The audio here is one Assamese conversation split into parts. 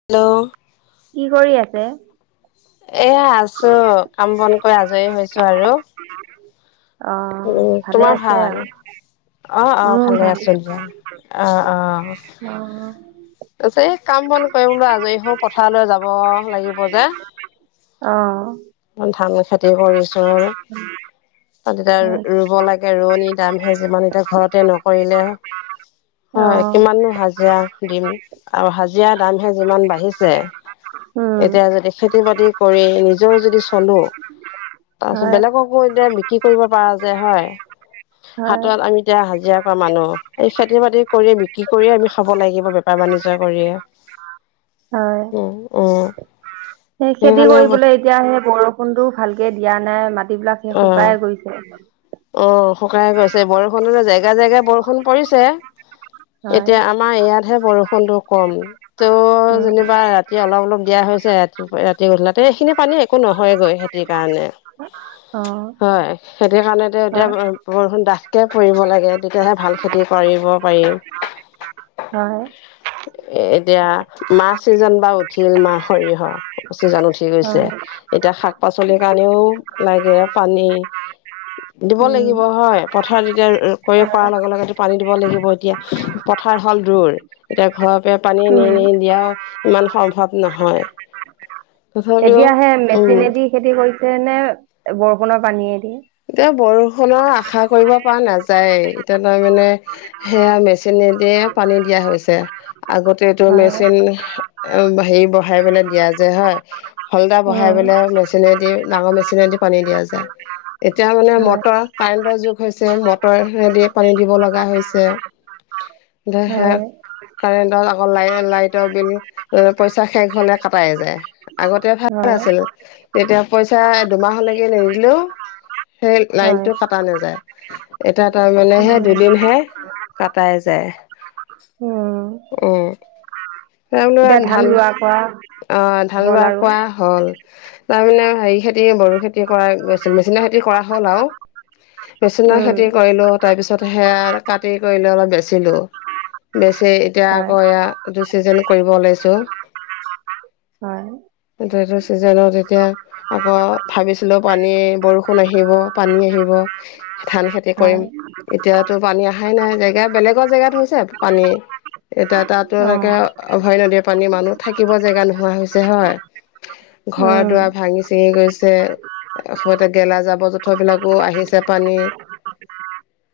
হেল্ল। কি কৰি আছে? এইয়া আছো, কাম বন কৰি আজৰি হৈছো আৰু। অহ ভালে আছে আও? অহ অহ ভালে আছো দিয়া, অঁ অহ অ', ইছ এই কাম-বন কৰি বোলো আজৰি হওঁ, পথাৰলৈ যাব লাগিব যে। অ' অ' অ' মই ধানৰ খেতি কৰিছোঁ [unintelligible] অ' তাতে হয় ৰু-ৰুব লাগে। ৰোৱনী দামহে যিমান, এতিয়া ঘৰতে নকৰিলে হয়, অ', কিমাননো হাজিৰা দিম আৰু হাজিৰা দামহে যিমান বাঢ়িছে। উম, এতিয়া যদি খেতি-বাতি কৰি নিজেও যদি চলো তাৰপিছত হয়, বেলেগকো এতিয়া বিক্ৰী কৰিব পাৰা যায়, হয়? হয়, হাটত আমি এতিয়া হাজিৰা কৰা মানুহ, এই খেতি-বাতি কৰি, বিক্ৰী কৰিয়ে আমি খাব লাগিব। বে বেপাৰ-বাণিজ্য কৰিয়ে, হয়, উ, উ। সেই খেতি কৰিবলৈ এতিয়া সেই বৰষুণটোও ভালকে দিয়া নাই, মাটিবিলাক সেই অ শুকাই গৈছ [unintelligible] অ' শুকাই গৈছে। বৰষুণ [unintelligible] জেগাই জেগাই বৰষুণ পৰিছে। হয়, এতিয়া আমাৰ ইয়াতহে বৰষুণটো কম। ত' উম, যেনিবা ৰাতি অলপ অলপ দিয়া হৈছে ৰাতিপুৱা ৰাতি গধূলাতে। এইখিনি পানী একো নহয়গৈ। সে তি কাৰণে। অ', হয়, খেতি কাৰণে তে এতিয়া হয়, উ বৰষুণ ডাঠকে পৰিব লাগে, তেতিয়াহে ভাল খেতি কৰিব পাৰিম। [inaudible] হয়। এ এতিয়া মাহ চিজন বা উঠিল মাহ সৰিয়হৰ চিজন উঠি গৈছে। হয়, এতিয়া শাক-পাচলিৰ কাৰণেও লাগে পানী। দিব উম, লাগিব হয়, পথাৰত এতিয়া ৰু-ৰু কৰি কৰাৰ হয়, লগে লগেটো পানী দিব লাগিব। এতিয়া পথাৰ হ'ল দূৰ, এতিয়া ঘপে পানী নি উম, নি দিয়াও ইমান সম্ভৱ নহয়। [inaudible] এতিয়া সে উম মেচিনেদি খেতি কৰিছে নে বৰষুণৰ পানীয়েদি? এতিয়া বৰষুণৰ আশা কৰিব পৰা নাযায়। এতিয়া তাৰ মানে সেয়া মেচিনেদিয়ে পানী দিয়া হৈছে। আগতেতো হয়, মেচিন অও হেৰি বহাই পেলাই দিয়া যায়, হয়? হলদা বহাই উম, পেলাই মেচিনেদি ডাঙৰ মেচিনেদি পানী দিয়া যায়। এতিয়া মানে হয়, মটৰ কাৰেণ্টৰ যুগ হৈছে, মটৰেদিয়ে পানী দিব লগা হৈছে। দে হে হয়, কাৰেণ্ট ডাল আকৌ লাই-লাইটৰ বিল পইচা শেষ হ'লে কাটাই যায়। আগতে ভা [unintelligible] হয়, আছিল। তেতিয়া পইচা দুমাহলেকে নিদিলেওঁ সেই হয়, লাইনটো কাটা নাযায়। এটা তাৰ মানে হে উম, দুদিনহে কাটাই যায়। উম, উ নাই বোলো আ এতিয়া ধান, ৰোৱা কৰা অ' ধান হ'ল ৰোৱা আৰু কোৱা হ'ল। তাৰমানে হেৰি খেতি বড়ো খেত তি কৰাই গৈছিল। মেচিনৰ খেতি কৰা হ'ল আও মেচিনৰ উম, খেতি কৰিলোঁ তাৰপিছত সেয়া কাটি কৰিলো, অলপ বেচিলোঁ। বেচি এতিয়া হয়, আকৌ এয়া এইটো চিজেন কৰিব ওলাইছোঁ। হয়। এইটো, এইটো চিজনত এতিয়া আকৌ ভাবিছিলোঁ পানী বৰষুণ আহিব, পানী আহিব। ধান খেতি কৰিম। হয়, এতিয়াতো পানী আহাই নাই। জেগা বেলেগৰ জেগাত হৈছে পানী। এতিয়া তাততো এনেকে অ', অভয় নদীৰ পানী মানুহ থাকিব জেগা নোহোৱা হৈছে হয়। ঘৰ উম, দুৱাৰ ভাঙি চিঙি গৈছে। সমতে গেলা জাবৰ জোঁথৰবিলাকো আহিছে পানী।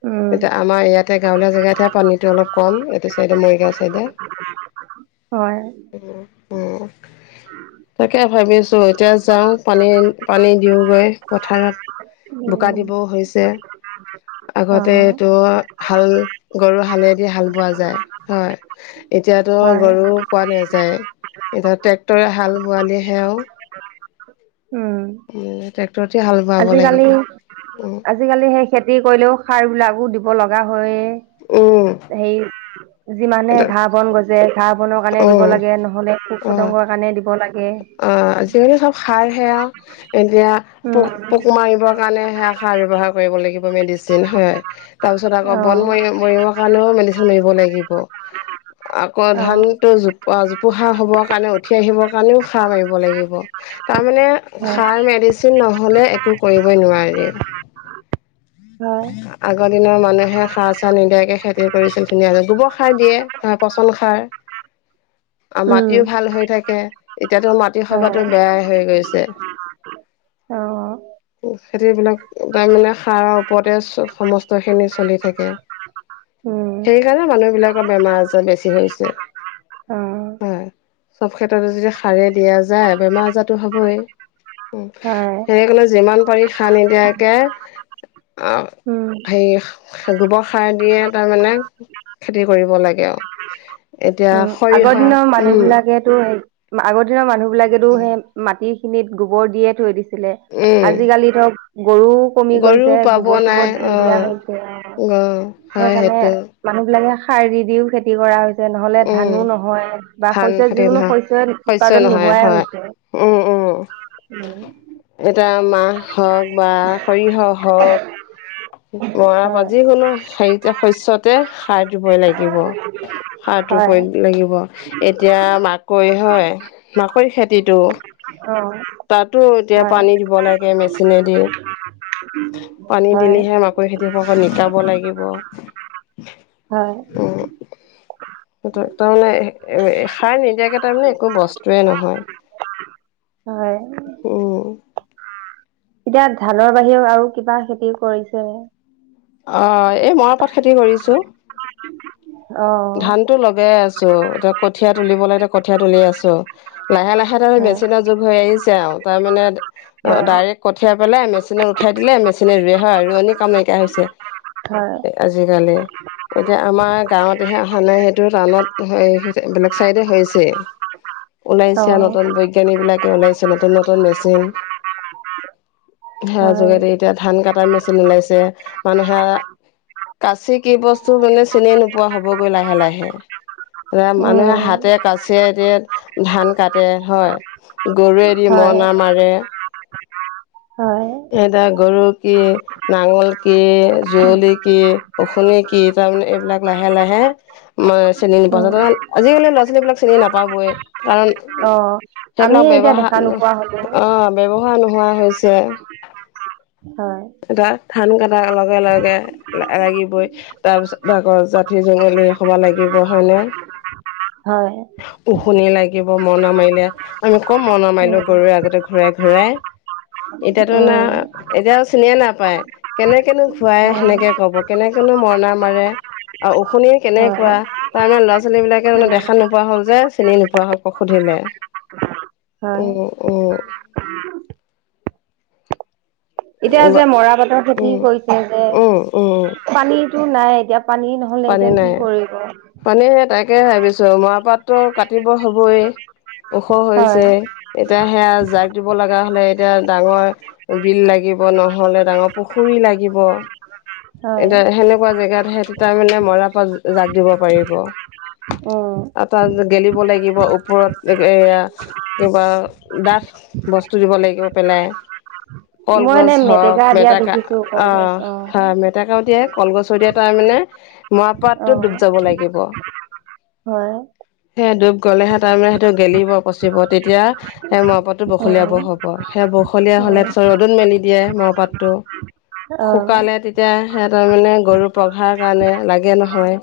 উম, এতিয়া আমাৰ ইয়াতে গাঁৱলীয়া জেগাতহে পানীটো অলপ কম এইটো চাইডে মৰিগাঁও চাইদে। [unintelligible] হয় উম উম তাকে ভাবিছো এতিয়া যাওঁ পানী পানী দিওগৈ। পথাৰত বোকা উম, দিবও হৈছে। আগতে অ', এইটো হাল গৰু হালেদি হাল বোৱা যায় হয়। এতিয়াতো হয়, গৰু পোৱা নাযায় এতিয়া ট্ৰেক্টৰে হাল বোৱালি সেও উম উম ট্ৰেক্টতে হাল বোৱাব আজিকালি লাগিব। উম আজিকালি সেই খেতি কৰিলেও সাৰ বিলাকো দিব লগা হয়ে। উম সেই উম্ যিমানে এতিয়া ঘাঁহ বন গজে ঘাঁহ বনৰ কাৰণে দিব উম লাগে নহলে পোক পতংগৰ কাৰণে দিব লাগে। অঁ আজিকালি চব সাৰ সেৱা এতিয়া উম, পোক পোক মাৰিব কাণে সে সাৰ ব্যৱহাৰ কৰিব লাগিব মেডিচিন হয় তাৰপিছত আকৌ বন অ', মই মৰিব। কাণও মেডিচেন মাৰিব লাগিব। আকৌ অ', ধানটো জোপ আ জোপোহা হ'ব কাৰণে উঠি আহিব। কাণেও খাহ মাৰিব লাগিব। তামানে হয়, খাৰ মেডিচিন নহলে একো কৰিবই নোৱাৰি। হয়। আগৰ দিনৰ মানুহে সা চা নিদিয়াকে খেতি কৰিছিল ধুনীয়াকে গোব খাৰ দিয়ে আ পচন খাৰ। [unintelligible] আ উম, মাটিও ভাল হৈ থাকে এতিয়াতো মাটি সবাতো বেয়াই হৈ গৈছে। অঁ! উফ খেতিবিলাক বাইমানে সাৰ আও। পতে চ সমস্ত খিনি চলি থাকে। উম, সেইকাণে মানুহবিলাকৰ বেমাৰ আজাৰ বেছি হৈছে। অঁ! অঁ চব ক্ষেত্ৰতে যদি সাৰে দিয়া যায় বেমাৰ আজাতো হবই। উম হয় সেইকাৰণে যিমান পাৰি সাৰ নিদিয়াকে উম আহ হেই গোব সাৰ দিয়ে তামানে। খেতি কৰিব লাগে আও। আগ দিন মানুহ উম বিলাকেতো সেই মা আগৰ দিনৰ মানুহ বিলাকেতো সে মাটি খিনিত গোবৰ দিয়ে থৈ দিছে লে উম আজিকালি ধৰক গৰুক কমি গৰু গৈছে পাব গোব চোব নাই অ নিদিয়া হৈছে অঁ অ হয় সেইকাণে সেইটো মানুহ বিলাকে সাৰ দি দিও খেতি কৰা হৈছে নহ'লে উম ধানো নহয় বা শস্য ধান খেতি যিকোনো নহয় শস্যই শস্য উৎপাদন নহয় নোহোৱাই হয় হৈছে। উম! উম! উম! এটা মাহ হওক বা সৰিহ হওক। মৰা পা হয় যিকোনো হাৰিতে শস্যতে সাৰ দিবই লাগিব। সাৰটোৰ হয় [unintelligible] লাগিব, এতিয়া মাকৈ হয়, মাকৈ খেতিটো অঁ। তাতো এতিয়া পানী দিব লায়। গে মেচিনেদি। পানী হয় দিলেহে মাকৈ খেতি হ'ব, নিকাব লাগিব। হয়। [unintelligible] [unintelligible] তাৰমানে [unintelligible] খাৰ নিদিয়াকে তাৰমানে একো বস্তুৱে নহয়। হয় উম', এতিয়া ধানৰ বাহিৰেও আৰু কিবা খেতি কৰিছেনে? অঁ', এ মৱাপাত খেতি কৰিছোঁ। [unintelligible] অ ধানতো লগাই আছোঁ। এতিয়া কঠীয়া তুলিব লাগে, কঠিয়া তুলিয়ে আছোঁ। লাহে, লাহে তাৰমানে হয় মেচিন যুগ হৈ আহিছে আও তাৰমানে ত অঁ, হয়, ডাইৰেক্ট কঠীয়া পেলাই মেচিনত উঠাই দিলে, মেচিনে ৰুৱে হয়, ৰুৱনি কাম নাইকিয়া হৈছে। হয়, এ আজিকালি, এতিয়া আমাৰ গাঁৱত সানাই সেইটো টানত হয় [unintelligible] বেলেগ চাইডে হৈছে। ওলাইছে আ অ', নতুন বৈজ্ঞানীবিলাকে ওলাইছে নতুন নতুন মেচিন। সোয়াৰ হয়, যোগেদি এতিয়া ধান কাটাৰ মেচিন ওলাইছে। মানুহে কাচি কি বস্তু, মানে চিনি নোপোৱা হ'বগৈ লাহে লাহে প্ৰায় মানুহে উম, হাতে, কাচিয়ে এতিয়া ধান কাটে, হয়। গৰুৱেদি হয়, মৰণা মাৰে। হয়। এদা গৰু, কি নাঙল কি, যুৱলি কি, অশোণি কি তাৰমানে এইবিলাক লাহে লাহে ম চেনী নপোৱা উম, যা [unintelligible] আজিকালি ল'ৰা-ছোৱালী বিলাক চিনি নাপাবযই কাৰণ অ', আমিয়ে সেইবিলাক এতিয়া ব্যবহা দেখা নোপোৱা হ'লো, নহ অ ব্যৱহাৰ নোহোৱা হৈছে। হয়, এটা ধান কাটা লগে লগে লা লাগিবই। তাৰ পিছত আগৰ জাঠি, জঙলি, সবা লাগিব হয় নে? হয়। উশুনি লাগিব মঅণা মাৰিলে, আমি কম মঅণা মাৰিলোঁ উম, গৰুৱে, আগতে ঘূৰাই -ঘূৰাই। এতিয়াতো না উম, আ এতিয়াছ চিনিয়ে নাপায়, কেনেকেনো ঘুৱাই হয়, সেনেকে কব, কেনেকেনো মঅণা মাৰে। আউ ঔশুনি, হয়, কেনেকুৱা। তাৰমানে ল'ৰা-ছোৱালীবিলাকে মানে উম, দেখা নোপোৱা হ'ল যে, চিনি নোপোৱা হ'ল, প সুধিলে। হয়, [unintelligible] [unintelligible] এতিয়া উম যে মৰা পাটৰ খেতি উম কৰিছে যে, উম উম পানীতো নাই এতিয়া, পানী ন পানী নাই। পানী, সেই তাকে ভাবিছোঁ, মৰাপাটতো কাটিব হ'ব এ। ওখ হয়, হৈছেই এতিয়া, সেয়া জাগ দিব লাগা হ'লে এতিয়া ডাঙৰ বিল লাগিব, নহ'লে ডাঙৰ পুখুৰী লাগিব। হয়, এতিয়া সেনেকুৱা জেগাতহে তেতাই মানে মৰাপাট জাগ দিব পাৰিব। উম, আ', তাত গেলিব লাগিব ওপৰত এগ এয়া। কিবা ডাঠ বস্তু দিব লাগিব পেলাই। মই কলগছ এনে হওক, দিয়া মেটেকা। দেখিছো কলগছ, অ', হা মেট মেটেকা [unintelligible] কলগছ দিয়ে তাৰমানে মৰাাপাটটো অ', ডুব যাব লাগিব। হয়। সে ডুব গ'লেহে তাৰমানে সেইটো গেলিব, পচিব, তেতিয়া সেই মৰপাতটো উম, বখলিয়াবৰ হ'ব, সেই বখলীয়া উম, হ'লে তাৰপিছত ৰ'দত মেলি দিয়ে মৰপাতটো। অ', শুকালে, তেতিয়া সিহঁতৰ মানে, গৰু পঘাৰ কাৰণে লাগে নহয়।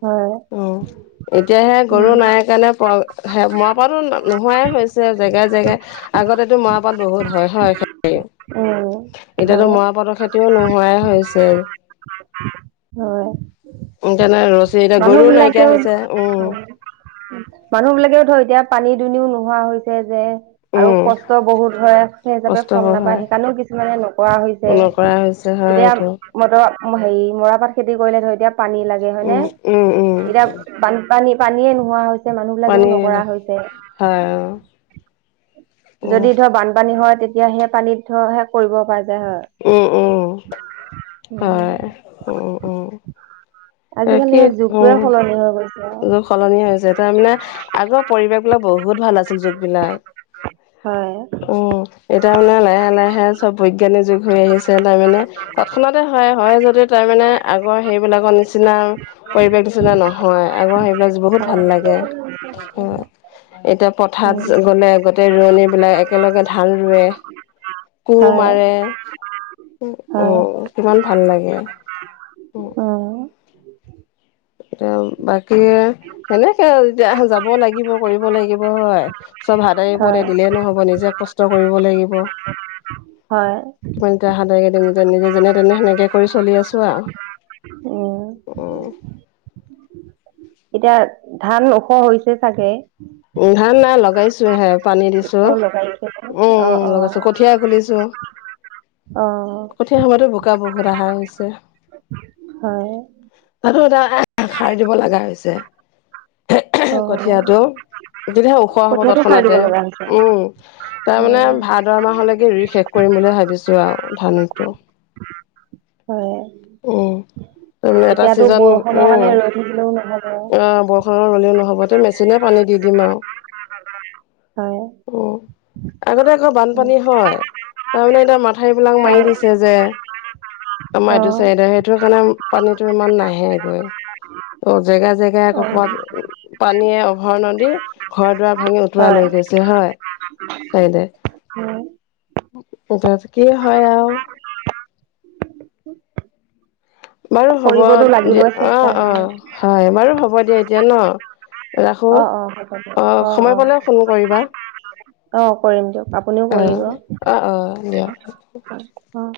হয়। অ', এতিয়াহে গৰু উম, নাই কাৰণে প-মৰা পাতো নোহোৱাই হৈছে, জেগা জেগা। আগতেটো মৰাপাট বহুত হয়, হয় খেতি, উম, এতিয়াতো হয়, মৰাপাতৰ খেতিও নো হোৱাই হৈছে। হয়। উম যেনে ৰছী, এতিয়া গৰুও নাইকিয়া হৈছে। উম। মানুহ বিলাকেও ধৰ এতিয়া পানী দুনিও নোহোৱা হৈছে যে। আৰু উম। কষ্ট বহুত হয় সেই হিচাপে ফল কষ্টকৰ হয় নাপায়, সেইকাৰণেও কিছুমানে নকৰা হৈছে। পুনৰ কৰা হৈছে, হয় এইটো। মট হেৰি মৰাপাট খেতি কৰিলে ধৰি এতিয়া পানী লাগে হয় নে? উম, উম, উম। এতিয়াান বানপানী, পানীয়ে নোহোৱা হৈছে মানুহ বিলাকেও পানী নকৰা হৈছে। হয়, উম। যদি ধৰ বানপানী হয় তেতিয়া সেই পানীত ধৰ হে কৰিব পাই যায় হয়। উম-উম। [inaudible] হয়, উম-উম, আজিকালি তাকে সেই যুগটোৱে সলনি হৈ গৈছে উম। আৰু [unintelligible] সলনি হৈছে তাৰমানে, আগৰ পৰিৱেশ বিলাক বহুত ভাল আছিল, যুগ বিলাক। হয়। উম, এতিয়া মানে লাহে-লাহে চব বৈজ্ঞানিক যুগ হৈ আহিছে তাৰমানে। তৎক্ষণতে হয়, হয় যদিও তাৰমানে আগৰ সেইবিলাকৰ নিচিনা পৰিৱেশ নিচনা নহয়, আগৰ সেই বিলাক বহুত হয় ভাল লাগে। অ', এতিয়া উম পথাৰত গ'লে গোটেই ৰোৱনী বিলাক একেলগে ধান ৰুৱে কোৰ হয় মাৰে, হয় অ', কিমান ভাল লাগে। উম এতিয়া বাকী, সেনেকে আৰু এতিয়া যাব লাগিব, কৰিব লাগিব, অ' আই। চব হাতে এৰি হয় পৰে দিলেই নহ'ব, নিজে কষ্ট কৰিব লাগিব। হয়। কিমান এতিয়া হেদেক, এতিয়া নিজে, নিজে যেনে-তেনে সেনেকে কৰি চলি আছোঁ‌ আৰু। উম উম। এতিয়া ধান ওখ হৈছে চাগে? উম, ধান নাই লগাইছোঁ‌হে আও, পানী দিছোঁ‌, অ লগাইছে উম অ উম অ লগাইছোঁ‌, কঠিয়া খুলিছো। অ'। সেই সময়তো বোকা বহুত আহা হৈছে। হয়। তাতো এটা সাৰ দিব লাগা হৈছে। অ কঠিয়াটো, তেতিয়াহে ওখ হব কঠীয়াটো সাৰ দিব তৎক্ষণাতে, লগা হৈছে উম। তাৰ অ মানে ভাদ মাহলৈকে ৰুই শেষ কৰিম বুলি ভাবিছোঁ‌ আৰু ধানটো। [inaudible] হয়, উম। তাৰমানে এটা এতিয়াতো ছিজন বৰষুণৰ উম কাৰণে ৰৈ থাকিলেও নহ'ব। অ', বৰষুণলে ল'লেও নহ'ব, তে মেচিনে পানী দি দিম আৰু। [unintelligible] হয়। উম আগতে আকৌ উম বানপানী হয়, তাৰমানে এতিয়া মাথাউৰি বিলাক মাৰি হয় দিছে যে। আমাৰ অ এইটো চাইদে, সেইটোৰ কাৰণে পানীটো ইমান নাহে গৈ। [unintelligible] জেগা জেগাই অ আকৌ কবাত পানীয়ে উভয় নদী ঘৰ-দুৱাৰ ভাঙি উতোৱা হয় লৈ গৈছে। হয় উম [unintelligible] কি হয় আৰু। বাৰু হ'ব কৰিবতো দিয় লাগিবই অ চেষ্টা অ হয়, বাৰু হ'ব দিয়া এতিয়া ন। ৰাখো, অ অ অ সময় পালে ফোন কৰিবা। অ কৰিম দিয়ক আপুনিও অ কৰিব। অ অ দিয়া। অ